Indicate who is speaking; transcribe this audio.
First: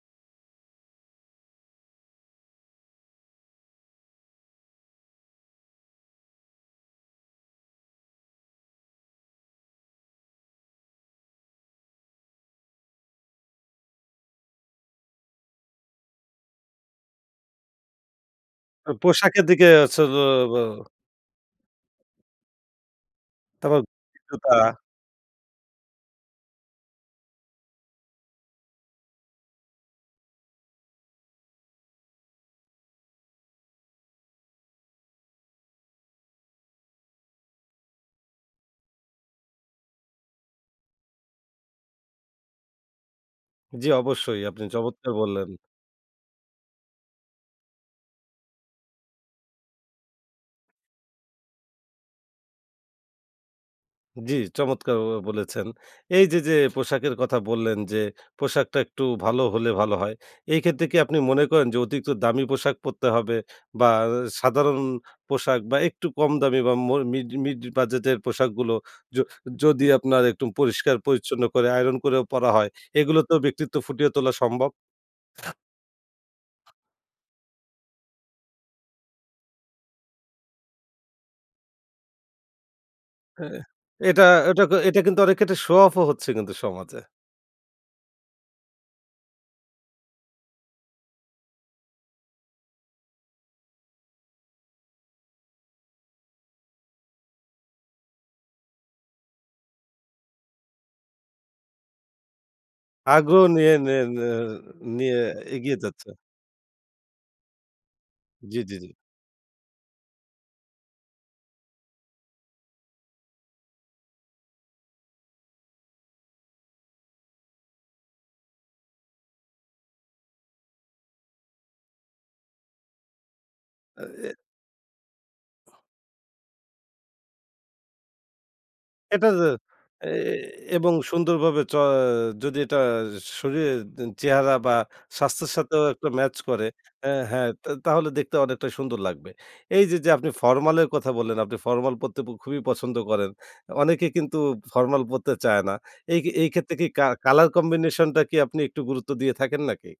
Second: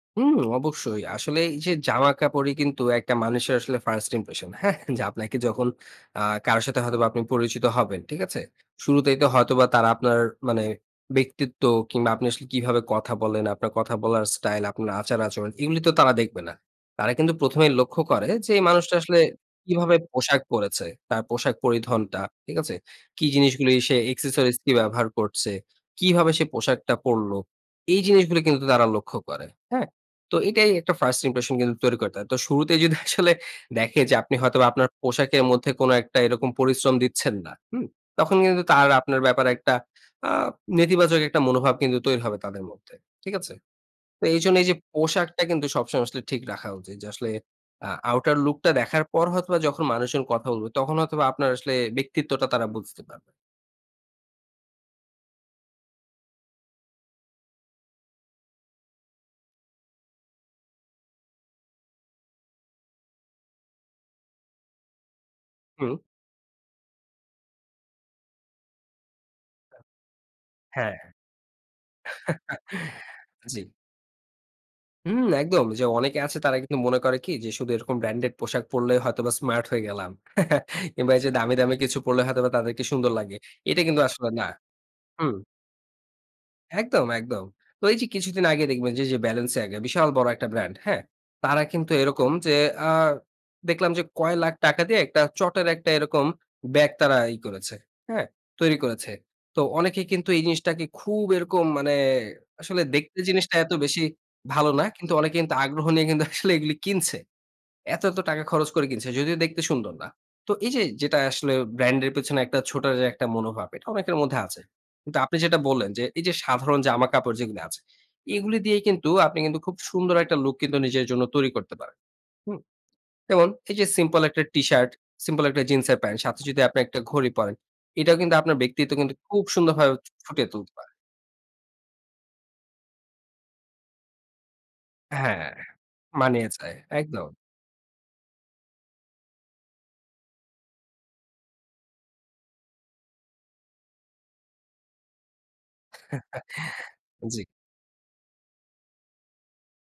Speaker 1: হুম, অবশ্যই। আসলে এই যে জামাকাপড়ই কিন্তু একটা মানুষের আসলে 1st impression হ্যাঁ? যে আপনাকে যখন আ কারো সাথে হয়তোবা আপনি পরিচিত হবেন। ঠিক আছে? শুরুতেই তো হয়তোবা তারা আপনার মানে ব্যক্তিত্ব, কিংবা আপনি আসলে কিভাবে কথা বলেন, আপনার কথা বলার স্টাইল, আপনার আচার আচরণ। এগুলি তো তারা দেখবে না। তারা কিন্তু ১ম এই লক্ষ্য করে যে এই
Speaker 2: অ
Speaker 1: মানুষটা আসলে
Speaker 2: পোশাকের দিকে। [unintelligible]
Speaker 1: কিভাবে পোশাক পড়েছে, তার পোশাক পরিধনটা। ঠিক আছে? কি জিনিসগুলো
Speaker 2: তারপর
Speaker 1: সে accessories
Speaker 2: অভিজ্ঞতা।
Speaker 1: কি ব্যাপার ব্যবহার করছে? কিভাবে সে পোশাকটা পড়ল? এই জিনিসগুলো কিন্তু তারা লক্ষ্য করে। হ্যাঁ? তো এটাই একটা 1st impression কিন্তু তৈরি করতে হয়। তো শুরুতেই যদি আসলে দেখে যে আপনি হয়তোবা আপনার পোশাকের মধ্যে কোন একটা এরকম পরিশ্রম দিচ্ছেন না। হুম? তখন কিন্তু তার আপনার ব্যাপারে একটা আ নেতিবাচক একটা মনোভাব কিন্তু তৈরি হবে তাদের মধ্যে। ঠিক আছে?
Speaker 2: জি,
Speaker 1: তো
Speaker 2: অবশ্যই
Speaker 1: এইজন্য
Speaker 2: আপনি
Speaker 1: এই যে
Speaker 2: চমৎকার
Speaker 1: পোশাকটা
Speaker 2: বললেন।
Speaker 1: কিন্তু সবসময় আসলে ঠিক রাখা উচিত। যে আসলে আ outer look টা দেখার পর হয়তোবা যখন মানুষজন কথা বলবে, তখন হয়তোবা আপনার আসলে ব্যক্তিত্বটা তারা বুঝতে পারবে।
Speaker 2: জি, চমৎকার ব বলেছেন। এইযে যে পোশাকের কথা বললেন। যে পোশাকটা একটু ভালো হলে ভালো হয়। এই ক্ষেত্রে কি আপনি মনে করেন যে অতিরিক্ত দামি পোশাক পরতে হবে? বা সাধারণ পোশাক বা
Speaker 1: হুম।
Speaker 2: একটু কম দামি বা মর মিড মিড বাজেটের পোশাকগুলো? য যদি আপনার একটু পরিষ্কার
Speaker 1: হ্যাঁ,
Speaker 2: পরিচ্ছন্ন করে আয়রন করেও পরা হয়। এগুলোতেও
Speaker 1: জি।
Speaker 2: ব্যক্তিত্ব ফুটিয়ে তোলা সম্ভব?
Speaker 1: হুম, একদম। যে অনেকে আছে তারা কিন্তু মনে করে কি, যে শুধু এরকম ব্র্যান্ডেড পোশাক পড়লেই হয়তোবা স্মার্ট হয়ে গেলাম। কিংবা এই যে দামি, দামি কিছু পড়লে হয়তোবা তাদেরকে সুন্দর লাগে।
Speaker 2: এ
Speaker 1: এটা কিন্তু
Speaker 2: এটা
Speaker 1: আসলে না।
Speaker 2: এটাক এটা কিন্তু
Speaker 1: হুম।
Speaker 2: অনেক ক্ষেত্রে শো অফও হচ্ছে কিন্তু সমাজে।
Speaker 1: একদম, একদম। তো এই যে কিছুদিন আগে দেখবেন যে এইযে 'Balenciaga' বিশাল বড় একটা ব্র্যান্ড। হ্যাঁ? তারা কিন্তু এরকম যে আ দেখলাম যে কয় লাখ টাকা দিয়ে একটা চটের একটা এরকম ব্যাগ তারা ই করেছে। হ্যাঁ? তৈরি করেছে। তো অনেকে কিন্তু এই জিনিসটাকে খুব এরকম মানে আসলে দেখতে
Speaker 2: আগ্রহ
Speaker 1: জিনিসটা এত
Speaker 2: নিয়ে নিয়ে
Speaker 1: বেশি
Speaker 2: নিয়ে
Speaker 1: ভালো না। কিন্তু
Speaker 2: নিয়ে
Speaker 1: অনেকে কিন্তু
Speaker 2: এগিয়ে
Speaker 1: আগ্রহ
Speaker 2: যাচ্ছে।
Speaker 1: নিয়ে কিন্তু আসলে এগুলি কিনছে। এত, এত টাকা
Speaker 2: জি,
Speaker 1: খরচ
Speaker 2: জি,
Speaker 1: করে
Speaker 2: জি।
Speaker 1: কিনছে, যদিও দেখতে সুন্দর না। তো এই যে যেটা আসলে ব্র্যান্ডের পেছনে একটা ছোটা যে একটা মনোভাব। এটা অনেকের মধ্যে আছে। কিন্তু আপনি যেটা বললেন, যে এই যে সাধারণ জামা কাপড় যেগুলি আছে। এগুলি দিয়েই কিন্তু আপনি কিন্তু খুব সুন্দর একটা লুক কিন্তু নিজের জন্য তৈরি করতে পারেন। হুম? যেমন এই যে সিম্পল
Speaker 2: [unintelligible]
Speaker 1: একটা টিশার্ট, সিম্পল একটা জিন্সের প্যান্ট সাথে যদি আপনি একটা ঘড়ি পরেন। এটাও কিন্তু আপনার ব্যক্তিত্ব কিন্তু
Speaker 2: এটা
Speaker 1: খুব
Speaker 2: যে
Speaker 1: সুন্দরভাবে
Speaker 2: এ
Speaker 1: ফুটিয়ে তুলতে পারে।
Speaker 2: এবং সুন্দরভাবে চ যদি এটা শরীরের চেহারা বা
Speaker 1: হ্যাঁ,
Speaker 2: স্বাস্থ্যের সাথেও একটা ম্যাচ করে।
Speaker 1: মানিয়েছে।
Speaker 2: অ্যা
Speaker 1: একদম।
Speaker 2: হ্যাঁ, তা তাহলে দেখতে অনেকটা সুন্দর লাগবে। এই যে যে আপনি ফরমালের কথা বললেন। আপনি ফরমাল পড়তে ব খুবই পছন্দ করেন। অনেকে কিন্তু ফরমাল পড়তে চায় না। এই এই ক্ষেত্রে কি কা
Speaker 1: জি।
Speaker 2: কালার কম্বিনেশনটা কি আপনি একটু গুরুত্ব দিয়ে থাকেন নাকি?